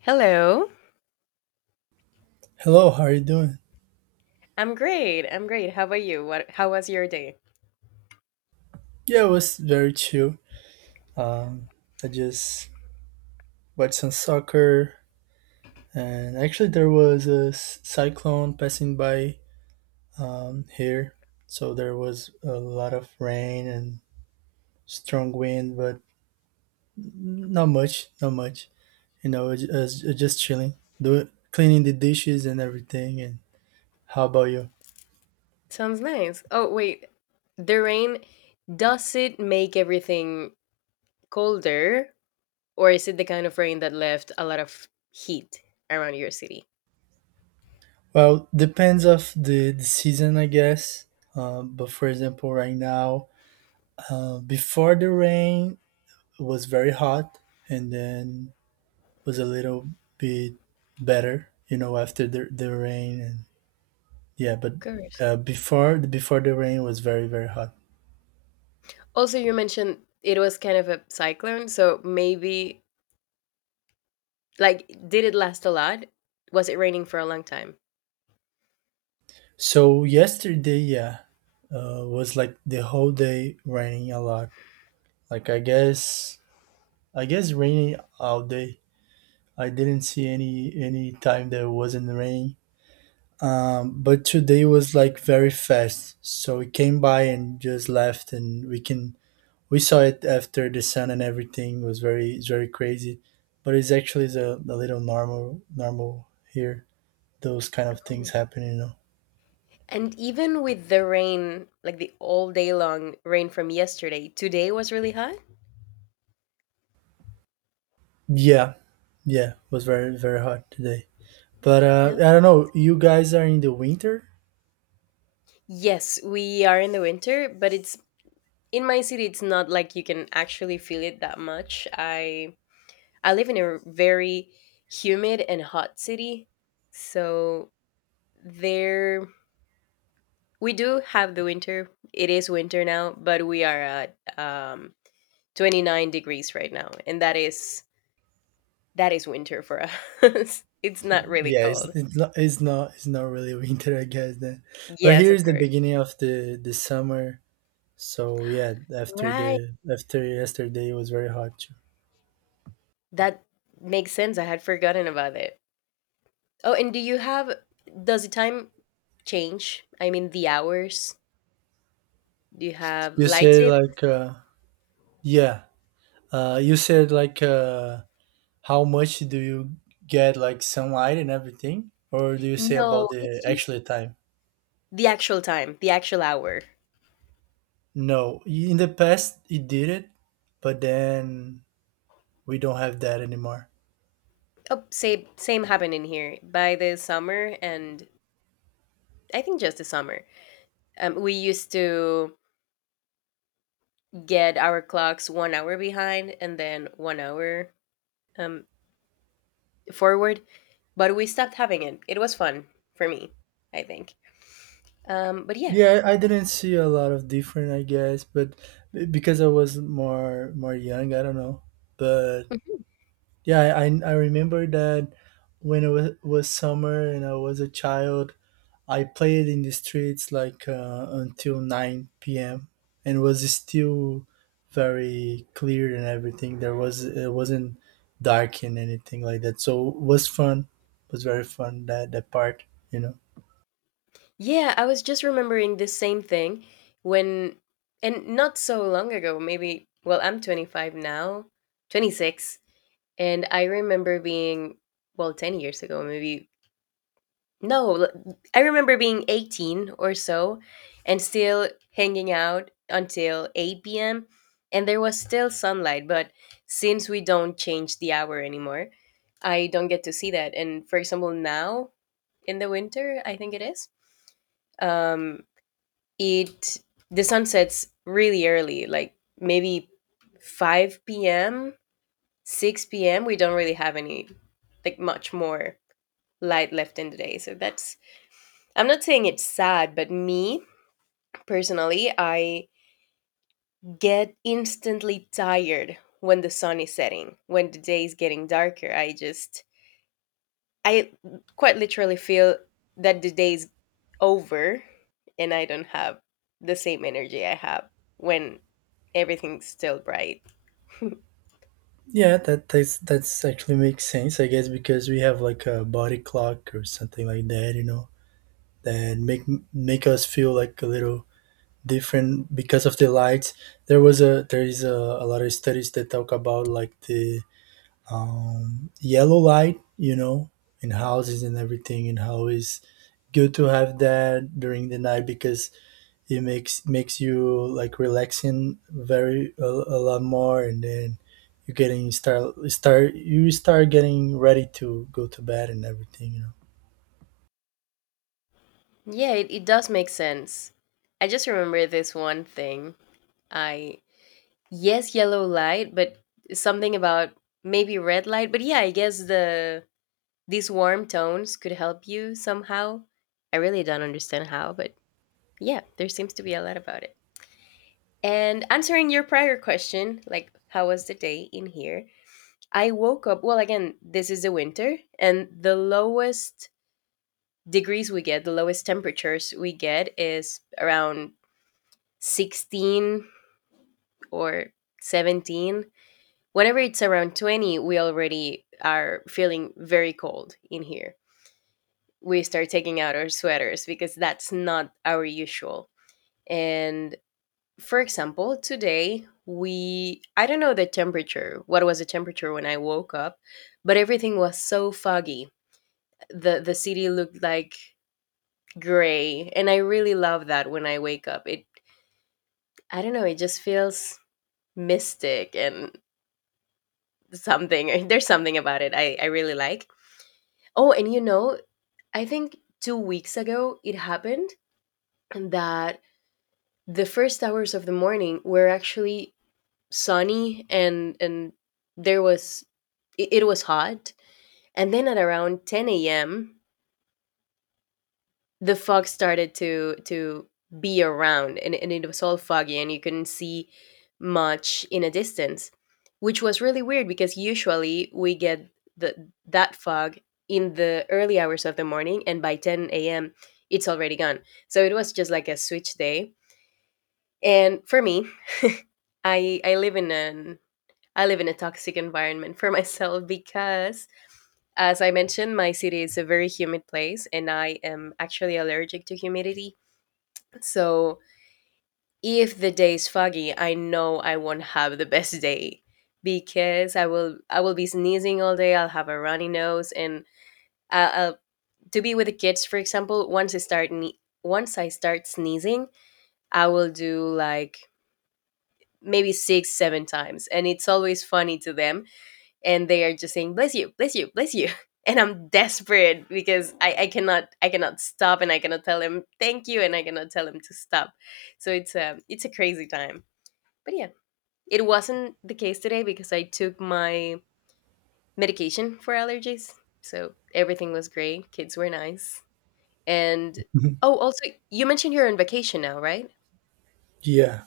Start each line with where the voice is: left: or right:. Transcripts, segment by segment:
left: Hello.
right: Hello, how are you doing?
left: I'm great. How about you? What How was your day?
right: Yeah, it was very chill. Um, I just watched some soccer, and actually, there was a cyclone passing by here, so there was a lot of rain and strong wind, but not much. I was just chilling, do cleaning the dishes and everything. And how about you?
left: Sounds nice. Oh, wait. The rain, does it make everything colder, or is it the kind of rain that left a lot of heat around your city?
right: Well, depends of the season, I guess. But for example, right now, before the rain, was very hot and then was a little bit better, you know, after the rain and yeah, but
left: Of course.
right: before the rain was very very hot.
left: Also, you mentioned it was kind of a cyclone, so maybe, like, did it last a lot? Was it raining for a long time?
right: So yesterday, yeah, was like the whole day raining a lot. Like I guess raining all day. I didn't see any time that it wasn't raining. But today was like very fast, so it came by and just left, and we saw it after the sun and everything was very it's very crazy but it's actually is a little normal here those kind of things
left: Oh.
right: happen you know
left: And even with the rain, like the all day long rain from yesterday, today was really hot?
right: yeah yeah it was very very hot today but
left: No.
right: I don't know, you guys are in the winter.
left: Yes, we are in the winter, but it's, in my city it's not like you can actually feel it that much. I live in a very humid and hot city. So there we do have the winter. It is winter now, but we are at 29 degrees right now, and that is winter for us. It's not really
right: Yeah, it's,
left: cold.
right: it's not it's not it's not really winter I guess then, but
left: Yes, of
right: here's the
left: course.
right: beginning of the summer. So yeah, after
left: Right.
right: the after yesterday it was very hot too.
left: That makes sense. I had forgotten about it. Oh, and do you have, does the time change? I mean the hours? Do you have
right: You said
left: lightsaber?
right: like Yeah. You said like How much do you get like sunlight and everything? Or do you say
left: No,
right: about
left: it's
right: the
left: just
right: actual time?
left: the actual time, the actual hour.
right: No, in the past it did it, but then we don't have that anymore.
left: Oh, same happened in here by the summer, and I think just the summer. We used to get our clocks 1 hour behind and then 1 hour um forward, but we stopped having it. It was fun for me, I think. But yeah.
right: Yeah, I didn't see a lot of different, I guess, but because I was more young, I don't know. But yeah, I remember that when it was summer and I was a child, I played in the streets like until 9 p.m. and was still very clear and everything. There was It wasn't dark and anything like that, so it was fun. It was very fun that part, you know.
left: Yeah, I was just remembering the same thing when, and not so long ago, maybe, well, I'm 25 now, 26, and I remember being, well, 10 years ago, maybe, no, I remember being 18 or so and still hanging out until 8 p.m. And there was still sunlight, but since we don't change the hour anymore, I don't get to see that. And for example, now in the winter, I think it is. Um, it, the sun sets really early, like maybe 5 p.m., 6 p.m. We don't really have any like much more light left in the day. So that's, I'm not saying it's sad, but me personally, I get instantly tired when the sun is setting. When the day is getting darker, I just, I quite literally feel that the day is over, and I don't have the same energy I have when everything's still bright.
right: Yeah, that's actually makes sense, I guess, because we have like a body clock or something like that, you know, that make us feel like a little different because of the lights. There is a lot of studies that talk about like the yellow light, you know, in houses and everything, and how is good to have that during the night because it makes you like relaxing very a lot more, and then you start getting ready to go to bed and everything, you know.
left: Yeah, it does make sense. I just remember this one thing. I, yes, yellow light, but something about maybe red light. But yeah, I guess these warm tones could help you somehow. I really don't understand how, but yeah, there seems to be a lot about it. And answering your prior question, like how was the day in here? I woke up, well, again, this is the winter, and the lowest degrees we get, the lowest temperatures we get is around 16 or 17. Whenever it's around 20, we already are feeling very cold in here. We start taking out our sweaters because that's not our usual. And for example, today we, I don't know the temperature. What was the temperature when I woke up? But everything was so foggy. The city looked like gray, and I really love that when I wake up. It, I don't know, it just feels mystic and something. There's something about it I really like. Oh, and you know, I think 2 weeks ago it happened that the first hours of the morning were actually sunny and there was, it was hot, and then at around 10 a.m. the fog started to be around, and it was all foggy and you couldn't see much in a distance, which was really weird because usually we get the that fog in the early hours of the morning, and by 10 a.m. it's already gone. So it was just like a switch day. And for me, i i live in an I live in a toxic environment for myself because, as I mentioned, my city is a very humid place and I am actually allergic to humidity. So, if the day is foggy, I know I won't have the best day because I will be sneezing all day. I'll have a runny nose. And I- I'll, to be with the kids, for example. Once I start sneezing, I will do like maybe 6 7 times, and it's always funny to them, and they are just saying, "Bless you, bless you, bless you," and I'm desperate because I cannot, I cannot stop, and I cannot tell him thank you, and I cannot tell him to stop. So it's a crazy time. But yeah, it wasn't the case today because I took my medication for allergies, so everything was great, kids were nice. And oh, also, you mentioned you're on vacation now, right?
right: Yeah,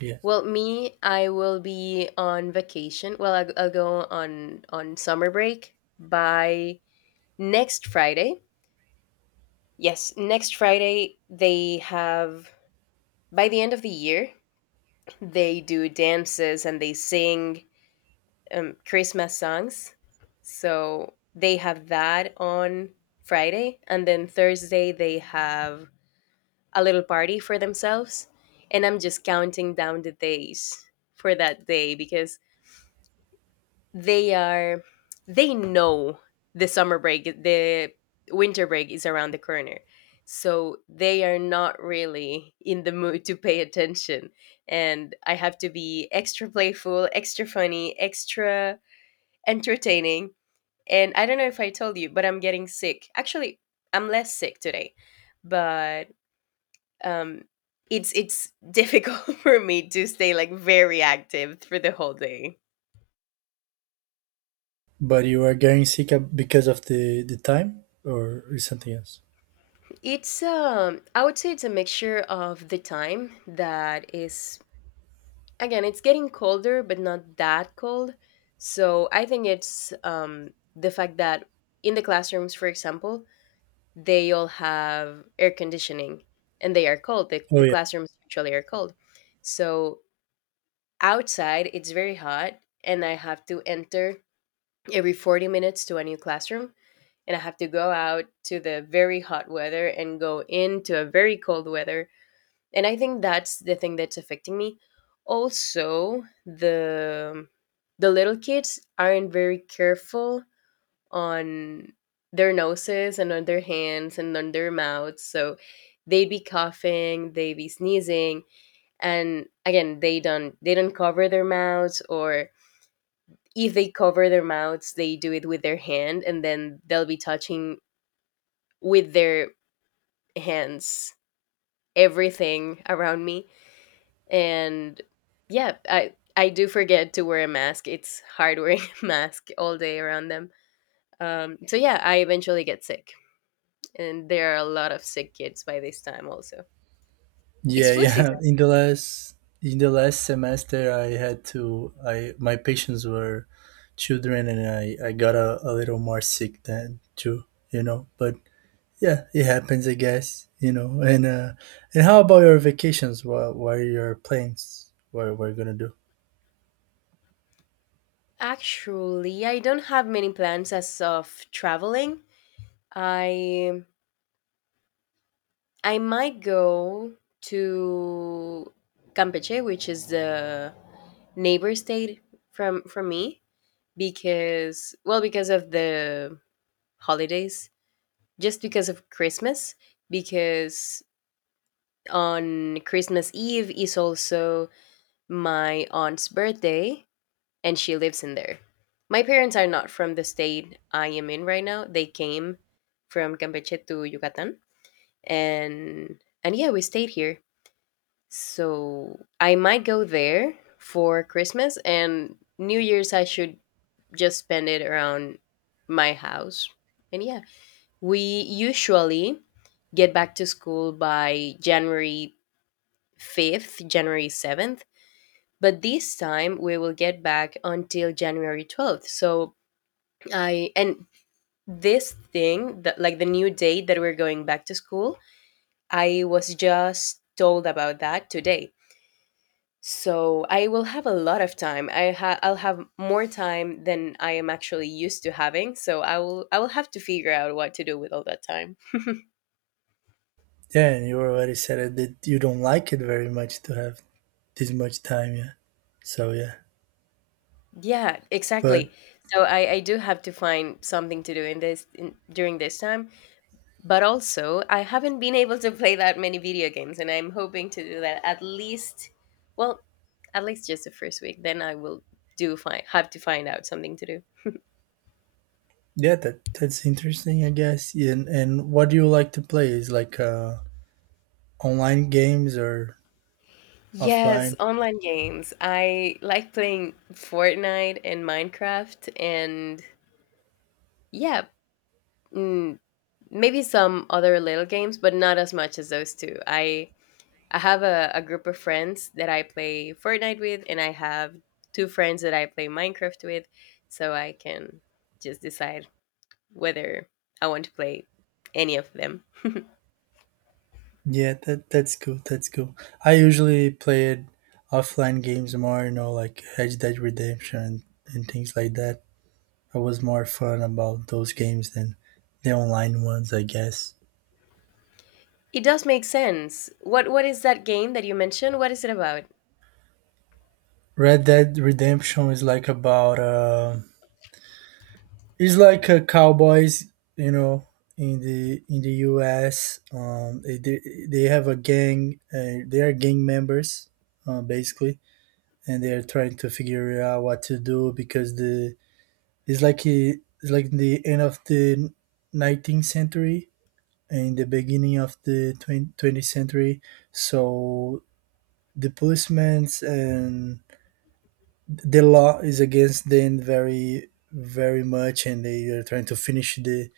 right: yeah.
left: Well, me, I will be on vacation. Well, I'll go on summer break by next Friday. Yes, next Friday they have, by the end of the year, they do dances and they sing Christmas songs. So they have that on Friday, and then Thursday they have a little party for themselves. And I'm just counting down the days for that day because they are, they know the winter break is around the corner, so they are not really in the mood to pay attention, and I have to be extra playful, extra funny, extra entertaining. And I don't know if I told you, but I'm getting sick actually. I'm less sick today, but um it's difficult for me to stay like very active through the whole day.
right: But you are getting sick because of the time, or is something else?
left: It's I would say it's a mixture of the time, that is, again, it's getting colder but not that cold. So I think it's the fact that in the classrooms, for example, they all have air conditioning and they are cold.
right: Oh
left: The
right: yeah.
left: classrooms usually are cold. So outside it's very hot and I have to enter every 40 minutes to a new classroom, and I have to go out to the very hot weather and go into a very cold weather. And I think that's the thing that's affecting me. Also, the little kids aren't very careful on their noses and on their hands and on their mouths, so they be coughing, they be sneezing. And again, they don't cover their mouths, or if they cover their mouths they do it with their hand and then they'll be touching with their hands everything around me. And yeah, I do forget to wear a mask. It's hard wearing a mask all day around them. So yeah, I eventually get sick, and there are a lot of sick kids by this time also. It's
right: Yeah,
left: flu season.
right: yeah. In the last semester, I had to. I My patients were children, and I got a little more sick than too. You know, but yeah, it happens, I guess. You know, and how about your vacations? What are your plans? What we're gonna do?
left: Actually, I don't have many plans as of traveling. I I might go to Campeche, which is the neighbor state from me, because, well, because of the holidays, just because of Christmas, because on Christmas Eve is also my aunt's birthday and she lives in there. My parents are not from the state I am in right now. They came from Campeche to Yucatan, and yeah, we stayed here. So I might go there for Christmas, and New Year's I should just spend it around my house. And yeah, we usually get back to school by January 5th, January 7th, but this time we will get back until January 12th. So I, and this thing, that, like the new date that we're going back to school, I was just told about that today. So I will have a lot of time. I'll have more time than I am actually used to having. So I will have to figure out what to do with all that time.
right: Yeah, and you already said it that you don't like it very much to have this much time. Yeah. So yeah,
left: Yeah,
right: but
left: exactly. So I do have to find something to do in during this time. But also, I haven't been able to play that many video games, and I'm hoping to do that at least, well, at least just the first week. Then I will do find have to find out something to do.
right: yeah, that's interesting, I guess. And what do you like to play? Is like online games or
left: Yes,
right: offline?
left: online games. I like playing Fortnite and Minecraft, and yeah, mm, maybe some other little games, but not as much as those two. I have a group of friends that I play Fortnite with, and I have two friends that I play Minecraft with, so I can just decide whether I want to play any of them.
right: Yeah, that's cool. That's cool. I usually played offline games more, you know, like Red Dead Redemption and things like that. I was more fun about those games than the online ones, I guess.
left: It does make sense. What is that game that you mentioned? What is it about?
right: Red Dead Redemption is like about it's like a cowboys, you know, in the U.S. They have a gang. They are gang members, basically, and they're trying to figure out what to do because the it's like it's like the end of the 19th century and the beginning of the 20 20th century, so the policemen and the law is against them very very much, and they are trying to finish the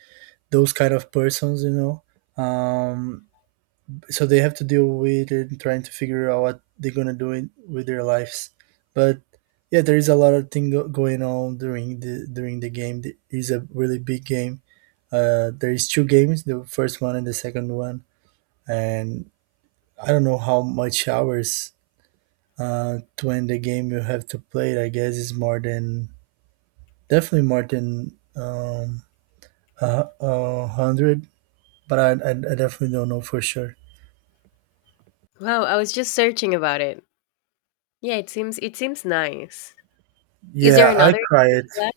right: those kind of persons, you know. um so they have to deal with it and trying to figure out what they're gonna do in, with their lives. But yeah, there is a lot of going on during the game. It is a really big game. There is two games, the first one and the second one, and I don't know how much hours to end the game you have to play. It. I guess it's more than definitely more than a hundred, but I definitely don't know for sure.
left: Wow, I was just searching about it. Yeah, it seems, it seems nice. Is there
right: Yeah, I
left: another game that
right: cried.
left: you like?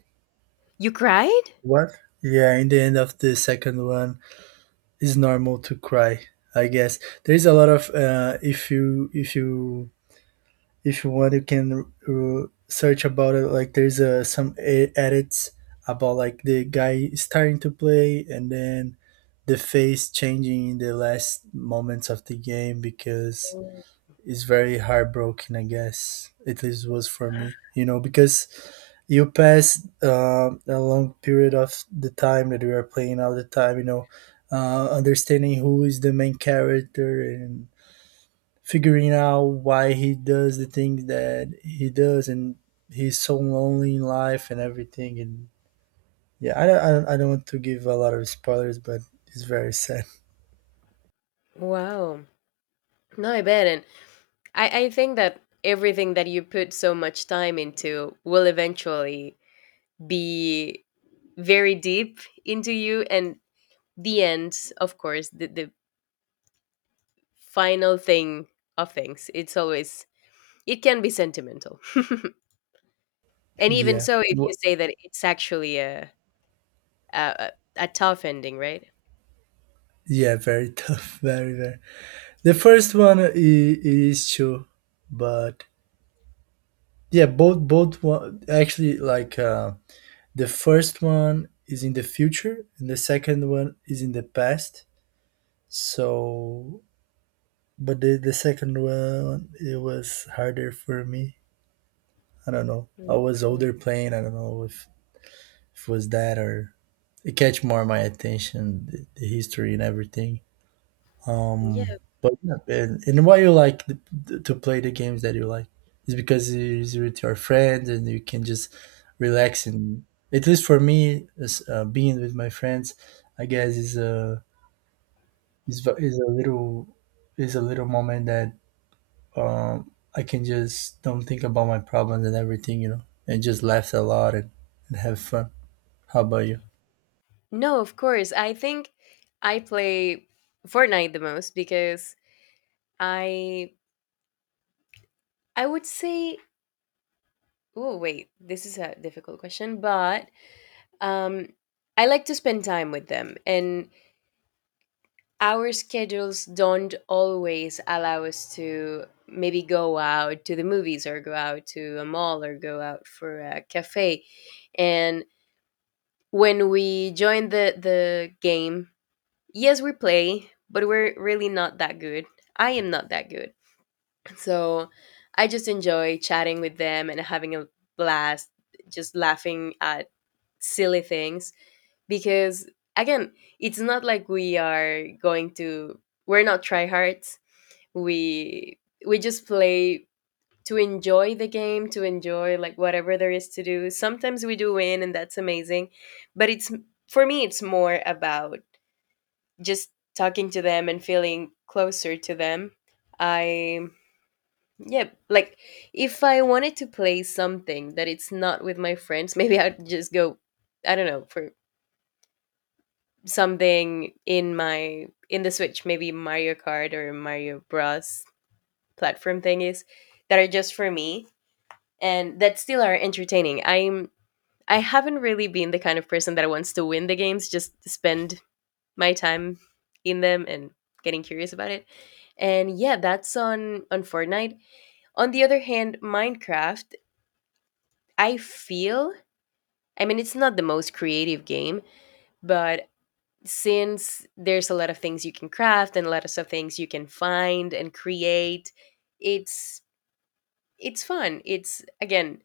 left: You cried?
right: What? Yeah, in the end of the second one, it's normal to cry. I guess there's a lot of if you want, you can search about it. Like there's edits about like the guy starting to play and then the face changing in the last moments of the game because
left: Oh.
right: it's very heartbroken. I guess at least was for me, you know, because you pass a long period of the time that we are playing all the time, you know, understanding who is the main character and figuring out why he does the things that he does and he's so lonely in life and everything and yeah I don't want to give a lot of spoilers, but it's very sad.
left: Wow. No, I bet. And I think that everything that you put so much time into will eventually be very deep into you, and the end of course, the final thing of things, it's always — it can be sentimental and even
right: Yeah.
left: so, if you
right: Wh-
left: say that it's actually a, a a tough ending, right?
right: yeah, very tough. Very very, the first one is true, but yeah, both one actually, like the first one is in the future and the second one is in the past, so but the second one it was harder for me. I don't know, I was
left: No.
right: older playing, I don't know if it was that or it catch more my attention the history and everything.
left: Yeah,
right: But yeah, and why you like to play the games that you like is because it's with your friends and you can just relax and at least for me, is, being with my friends, I guess is is v- is a little is a little moment that I can just don't think about my problems and everything, you know, and just laugh a lot and have fun. How about you?
left: no, of course. I think I play Fortnite the most because i I would say — oh wait, this is a difficult question, but um I like to spend time with them, and our schedules don't always allow us to maybe go out to the movies or go out to a mall or go out for a cafe. And when we join the game, yes, we play, but we're really not that good. I am not that good, so I just enjoy chatting with them and having a blast, just laughing at silly things because, again, it's not like we are going to — we're not tryhards. We we just play to enjoy the game, to enjoy like whatever there is to do. Sometimes we do win and that's amazing, but it's — for me it's more about just talking to them and feeling closer to them. I Yeah, like if I wanted to play something that it's not with my friends, maybe I'd just go, I don't know, for something in my — in the Switch, maybe Mario Kart or Mario Bros, platform thing — is that are just for me and that still are entertaining. I haven't really been the kind of person that wants to win the games, just spend my time in them and getting curious about it. And yeah, that's on Fortnite. On the other hand, Minecraft, I feel, I mean it's not the most creative game, but since there's a lot of things you can craft and a lot of things you can find and create, it's it's fun. It's — again,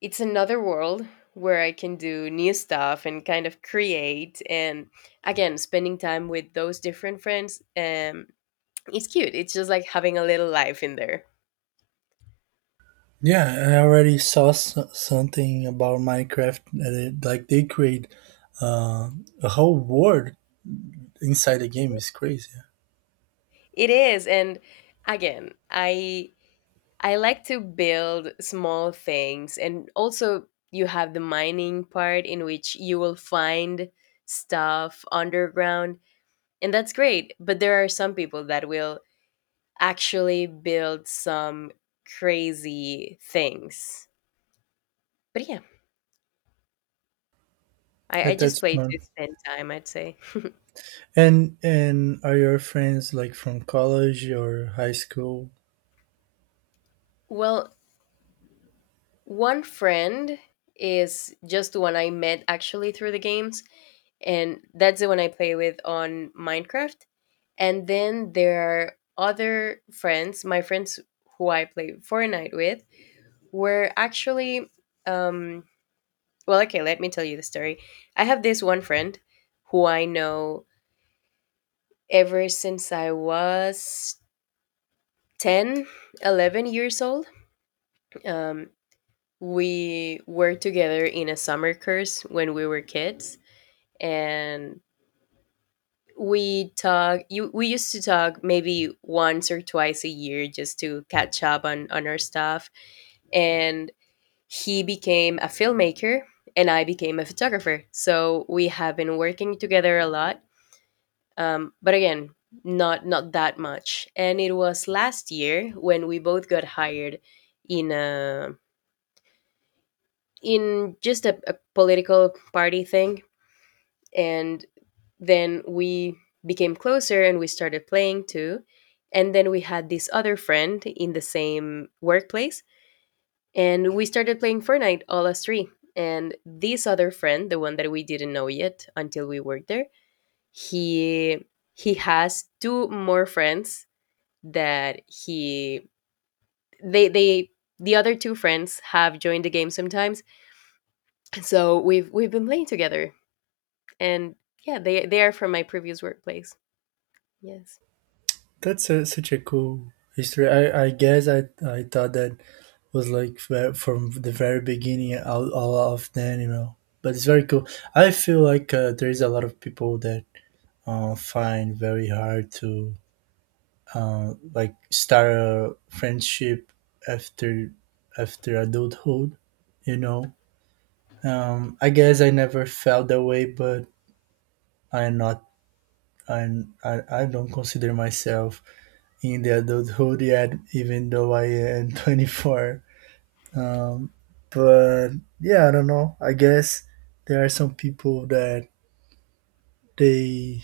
left: it's another world where I can do new stuff and kind of create. And again, spending time with those different friends, it's cute. It's just like having a little life in there.
right: Yeah, I already saw something about Minecraft that it, like they create uh, a whole world inside the game. It's crazy.
left: It is, and again, I like to build small things, and also you have the mining part in which you will find stuff underground, and that's great. But there are some people that will actually build some crazy things. But yeah, I,
right: Yeah,
left: I just
right: that's
left: play to
right: fun.
left: spend time, I'd say.
right: And are your friends like from college or high school?
left: Well, one friend is just the one I met actually through the games, and that's the one I play with on Minecraft. And then there are other friends — my friends who I play Fortnite with — were actually, um, well, okay, let me tell you the story. I have this one friend who I know ever since I was 10, 11 years old. Um, we were together in a summer course when we were kids, and we used to talk maybe once or twice a year just to catch up on our stuff. And he became a filmmaker and I became a photographer, so we have been working together a lot. But again, not that much. And it was last year when we both got hired in a in just a political party thing, and then we became closer and we started playing too. And then we had this other friend in the same workplace, and we started playing Fortnite all us three. And this other friend, the one that we didn't know yet until we worked there, he he has two more friends that he they the other two friends have joined the game sometimes. So we've been playing together. And yeah, they are from my previous workplace. Yes.
right: That's such a cool history. I guess I thought that was like from the very beginning, all of them, you know. But it's very cool. I feel like there is a lot of people that find very hard to like start a friendship after after adulthood, you know. I guess I never felt that way, but I'm not I'm, I don't consider myself in the adulthood yet, even though I am 24. um, but yeah, I don't know, I guess there are some people that they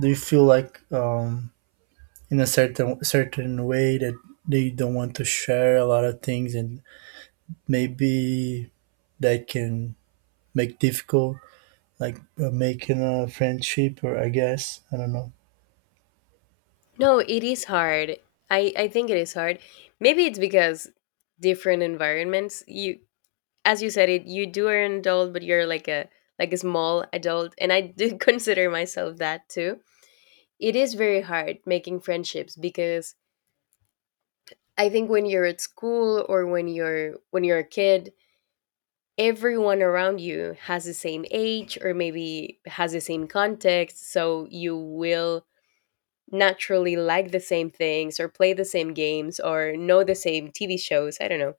right: they feel like in a certain way that they don't want to share a lot of things and maybe that can make difficult like making a friendship, or I guess I don't know.
left: No, it is hard. I think it is hard. Maybe it's because different environments. You — as you said it, you do are an adult, but you're like a small adult, and I do consider myself that too. It is very hard making friendships because I think when you're at school or when you're a kid, everyone around you has the same age or maybe has the same context, so you will naturally like the same things or play the same games or know the same TV shows, I don't know.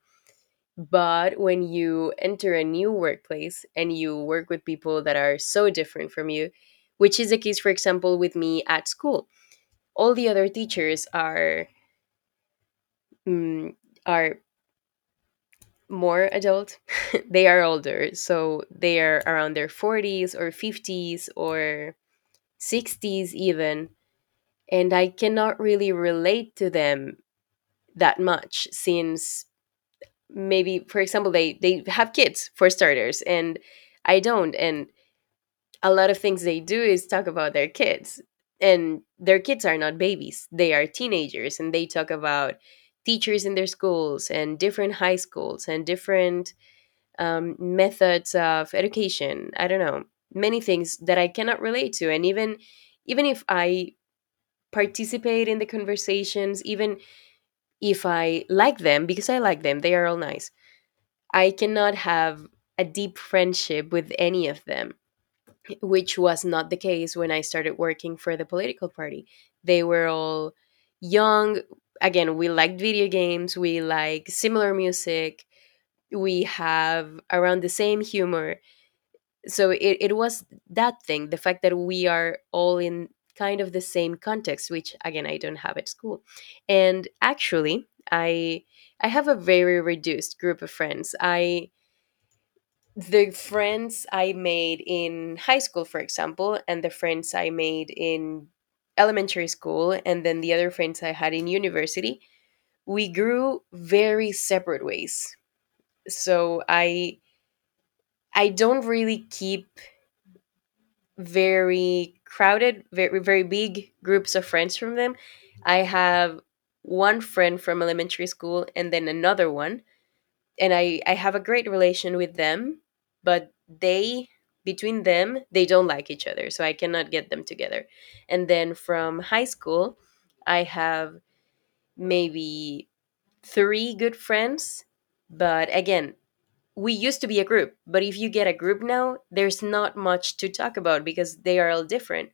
left: But when you enter a new workplace and you work with people that are so different from you, which is the case, for example, with me at school, all the other teachers are — mm, are more adult they are older, so they are around their 40s or 50s or 60s even, and I cannot really relate to them that much since, maybe for example, they have kids for starters and I don't. And a lot of things they do is talk about their kids, and their kids are not babies, they are teenagers, and they talk about teachers in their schools and different high schools and different, methods of education, I don't know, many things that I cannot relate to. And even, even if I participate in the conversations, even if I like them — because I like them, they are all nice — I cannot have a deep friendship with any of them, which was not the case when I started working for the political party. They were all young. Again, we liked video games, we like similar music, we have around the same humor, so it was that thing, the fact that we are all in kind of the same context, which again I don't have at school. And actually, i I have a very reduced group of friends. I The friends I made in high school, for example, and the friends I made in elementary school, and then the other friends I had in university, we grew very separate ways. So I don't really keep very crowded, very very big groups of friends from them. I have one friend from elementary school and then another one, and I have a great relation with them, but they — between them they don't like each other, so I cannot get them together. And then from high school, I have maybe three good friends, but again, we used to be a group. But if you get a group now, there's not much to talk about because they are all different,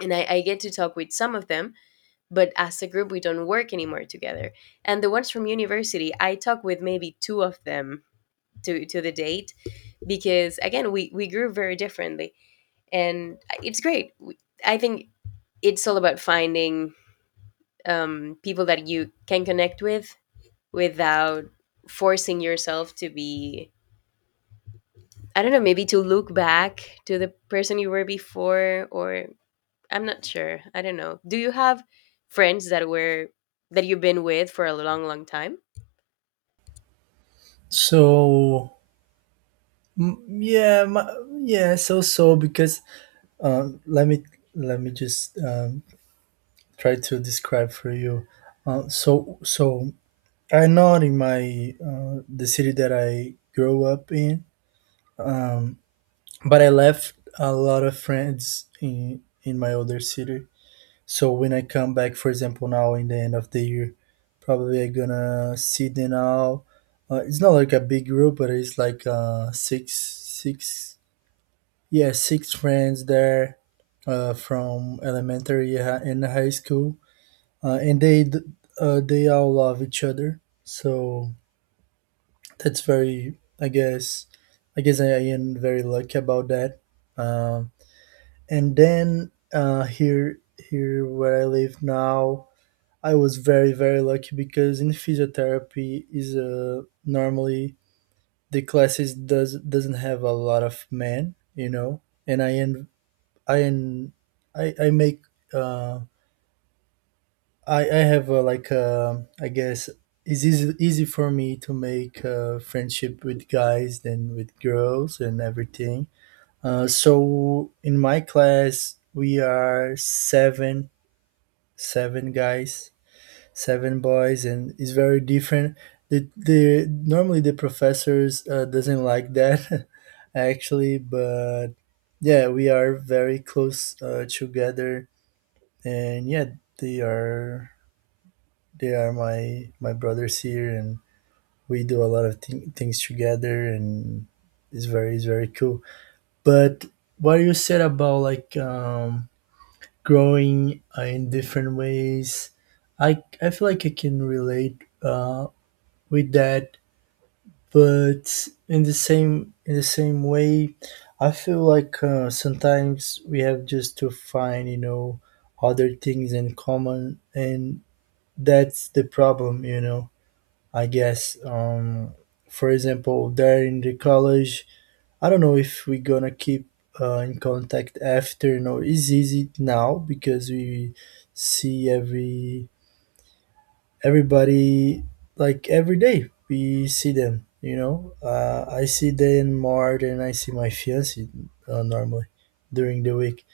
left: and I get to talk with some of them, but as a group we don't work anymore together. And the ones from university I talk with maybe two of them to the date, because again we grew very differently. And it's great. I think it's all about finding, people that you can connect with without forcing yourself to be, I don't know, maybe to look back to the person you were before, or I'm not sure. I don't know. Do you have friends that were — that you've been with for a long, long time?
right: So yeah yeah so because um let me let me just try to describe for you so I know in my the city that I grew up in, um but I left a lot of friends in my other city. So when I come back, for example, now in the end of the year, probably I gonna see them now. It's not like a big group, but it's like yeah, six friends there from elementary and high school, uh, and they d- they all love each other. So that's very, I guess I am very lucky about that. Um, and then here where I live now. I was very very lucky because in physiotherapy is normally the classes doesn't have a lot of men, you know, and I en I I make uh, I have I guess it's easy for me to make friendship with guys than with girls and everything. So in my class we are seven guys seven boys, and it's very different. The normally the professors doesn't like that actually, but yeah, we are very close together. And yeah, they are they are my brothers here, and we do a lot of things together, and it's very cool. But what you said about like, growing in different ways, i I feel like I can relate with that. But in the same way, I feel like sometimes we have just to find, you know, other things in common, and that's the problem, you know. I guess, for example, there in the college, I don't know if we're gonna keep in contact after, you know. It's easy now because we see everybody, like every day we see them, you know. I see them more than I see my fiance, normally, during the week.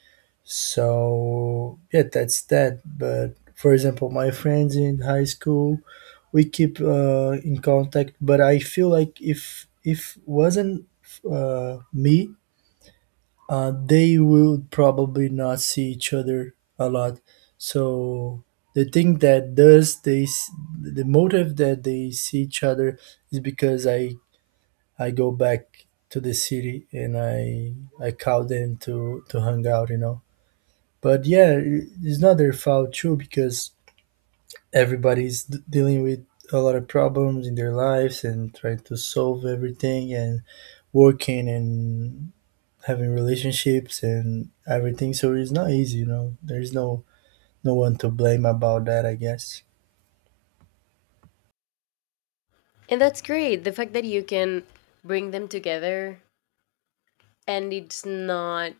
right: So yeah, that's that. But for example, my friends in high school, we keep in contact, but I feel like if wasn't me, they will probably not see each other a lot. So the thing that does the motive that they see each other is because I go back to the city, and I call them to hang out, you know. But yeah, it's not their fault too, because everybody's dealing with a lot of problems in their lives and trying to solve everything and working and having relationships and everything, so it's not easy, you know. There's no one to blame about that, I guess.
left: And that's great. The fact that you can bring them together, and it's not —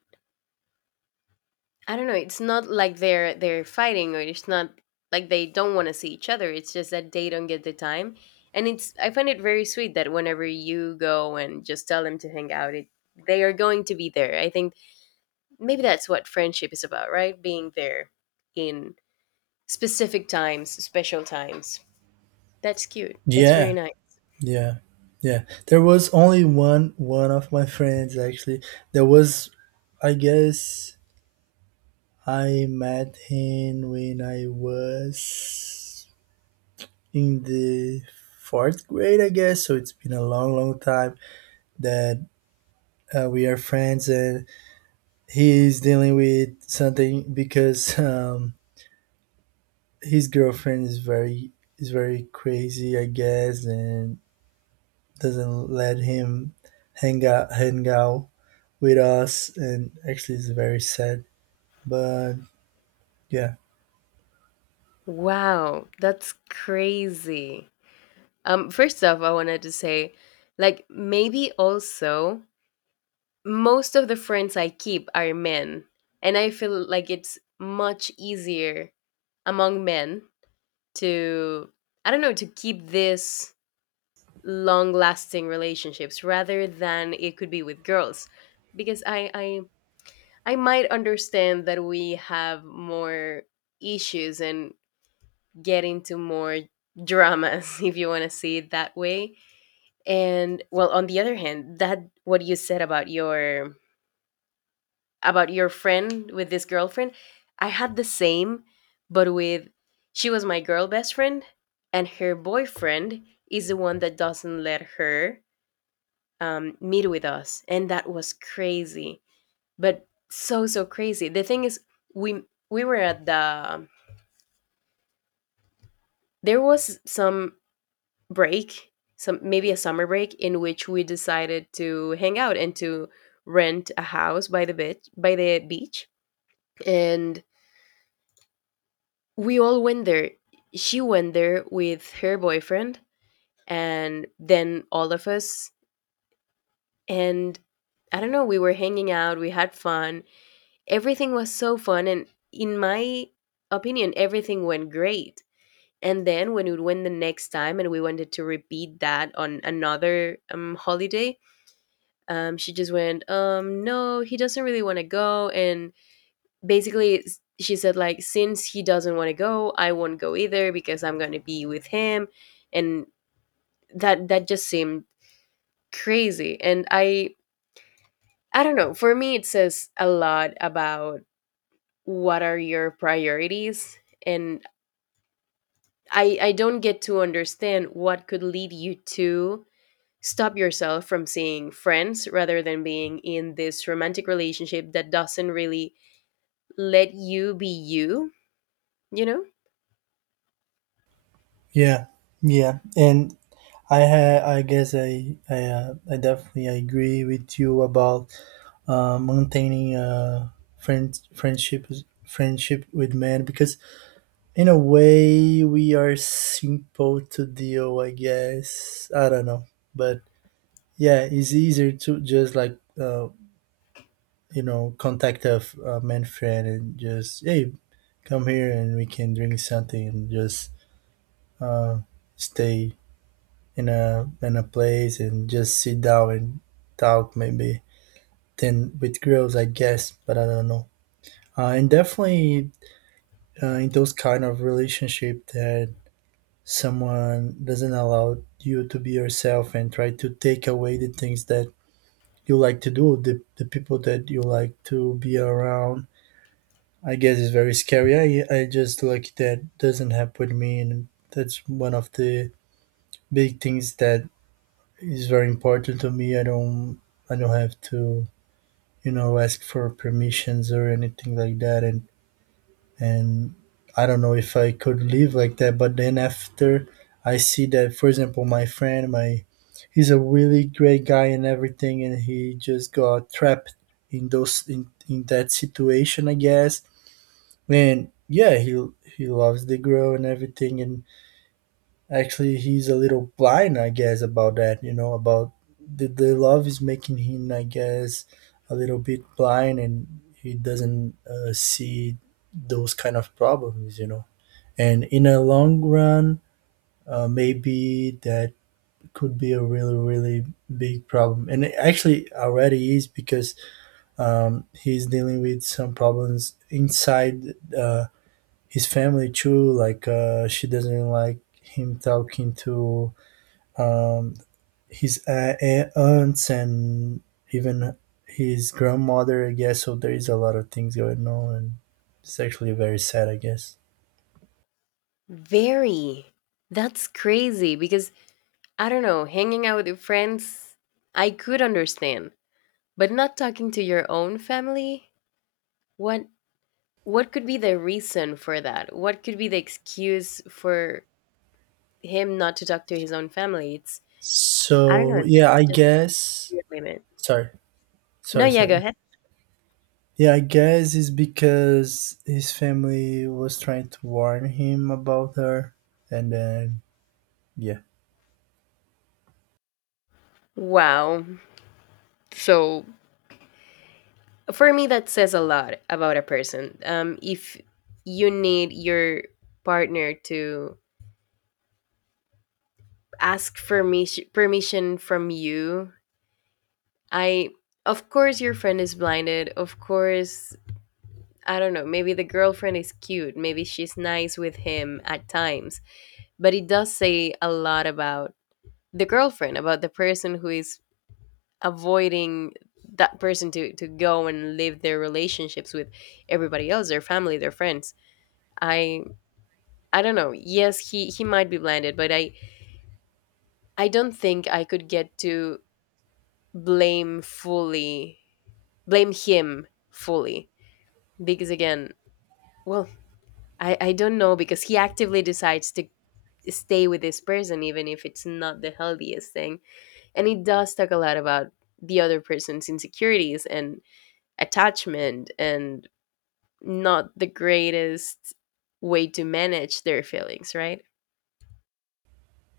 left: I don't know, it's not like they're fighting, or it's not like they don't want to see each other. It's just that they don't get the time. And it's — I find it very sweet that whenever you go and just tell them to hang out, it they are going to be there. I think maybe that's what friendship is about, right? Being there in specific times, special times. That's cute. That's very
right: Yeah.
left: nice.
right: Yeah. Yeah, there was only one of my friends, actually. There was, I guess, I met him when I was in the fourth grade, I guess, so it's been a long long time that we are friends. And he is dealing with something because his girlfriend is very crazy, I guess, and doesn't let him hang out with us. And actually, it's very sad. But yeah,
left: Wow, that's crazy. First off, I wanted to say, like, maybe also most of the friends I keep are men, and I feel like it's much easier among men to, I don't know, to keep this long lasting relationships rather than it could be with girls. Because I might understand that we have more issues and get into more dramas if you want to see it that way. And well, on the other hand, that what you said about your friend with this girlfriend, I had the same, but with — she was my girl best friend, and her boyfriend is the one that doesn't let her, meet with us, and that was crazy, but so so crazy. The thing is, we we were at the — there was some break, some maybe a summer break, in which we decided to hang out and to rent a house by the beach, and we all went there. She went there with her boyfriend, and then all of us and — I don't know, we were hanging out, we had fun. Everything was so fun, and in my opinion everything went great. And then when we went the next time and we wanted to repeat that on another, holiday, she just went, no, he doesn't really want to go. And basically, she said like, since he doesn't want to go, I won't go either because I'm going to be with him. And that just seemed crazy. And I don't know, for me it says a lot about what are your priorities. And I don't get to understand what could lead you to stop yourself from seeing friends rather than being in this romantic relationship that doesn't really let you be you, you know?
right: yeah, yeah. And I guess I definitely agree with you about maintaining friend friendship friendship with men, because in a way we are simple to deal. I guess, I don't know, but yeah, it's easier to just like, you know, contact a man friend and just, hey, come here and we can drink something and just uh, stay in a place and just sit down and talk maybe. Then with girls, I guess, but I don't know. And definitely in those kind of relationship that someone doesn't allow you to be yourself and try to take away the things that you like to do, the people that you like to be around. I guess it's very scary. I just like that doesn't happen with me, and that's one of the big things that is very important to me. I don't have to, you know, ask for permissions or anything like that, and and I don't know if I could live like that. But then after, I see that, for example, my friend, my he's a really great guy and everything, and he just got trapped in in that situation, I guess. And yeah, he loves the girl and everything, and actually he's a little blind, I guess, about that. You know, about the love is making him, I guess, a little bit blind, and he doesn't see those kind of problems. You know, and in a long run, maybe that could be a really really big problem, and it actually already is, because he's dealing with some problems inside his family too, like she doesn't like him talking to um, his aunts and even his grandmother, I guess. So there is a lot of things going on, and it's actually very sad, I guess.
left: Very. That's crazy because, I don't know, hanging out with your friends, I could understand, but not talking to your own family? What what could be the reason for that? What could be the excuse for him not to talk to his own family? It's — I don't know,
right: So yeah,
left: that's
right: I
left: just
right: guess.
left: a weird limit.
right: Sorry,
left: No, yeah, go
right: sorry.
left: ahead.
right: Yeah, I guess it's because his family was trying to warn him about her, and then yeah,
left: Wow. So for me that says a lot about a person, if you need your partner to ask for permission from you, I of course your friend is blinded, of course. I don't know, maybe the girlfriend is cute, maybe she's nice with him at times, but it does say a lot about the girlfriend, about the person who is avoiding that person to go and live their relationships with everybody else, their family, their friends. I I don't know. Yes, he might be blinded, but I don't think I could get to blame fully blame him fully because, again, well, I don't know because he actively decides to stay with this person even if it's not the healthiest thing, and it does talk a lot about the other person's insecurities and attachment and not the greatest way to manage their feelings, right?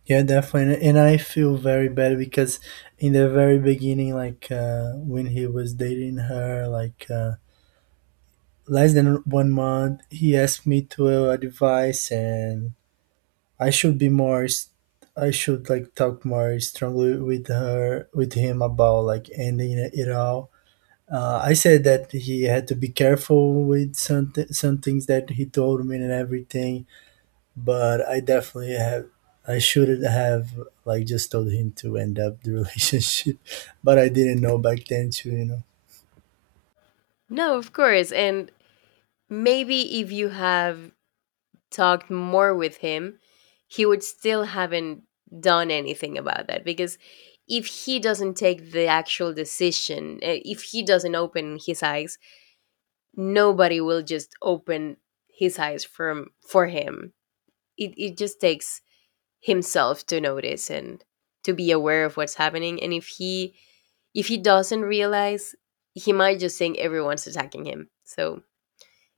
right: yeah, definitely. And I feel very bad because in the very beginning, like when he was dating her, like less than one month, he asked me to, advice, and I should be more. I should like talk more strongly with her, with him, about like ending it all. I said that he had to be careful with some some things that he told me and everything, but I shouldn't have like just told him to end up the relationship, but I didn't know back then too, you know.
left: No, of course, and maybe if you have talked more with him, he would still haven't done anything about that because if he doesn't take the actual decision, if he doesn't open his eyes, nobody will just open his eyes from for him. It just takes himself to notice and to be aware of what's happening, and if he doesn't realize, he might just think everyone's attacking him. So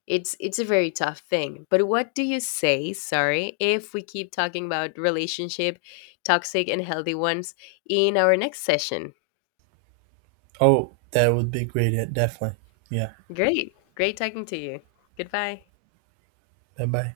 left: it's a very tough thing. But what do you say, sorry, if we keep talking about relationship, toxic and healthy ones, in our next session?
right: Oh, that would be great, yeah, definitely. Yeah.
left: Great. Great talking to you. Goodbye.
right: Bye bye.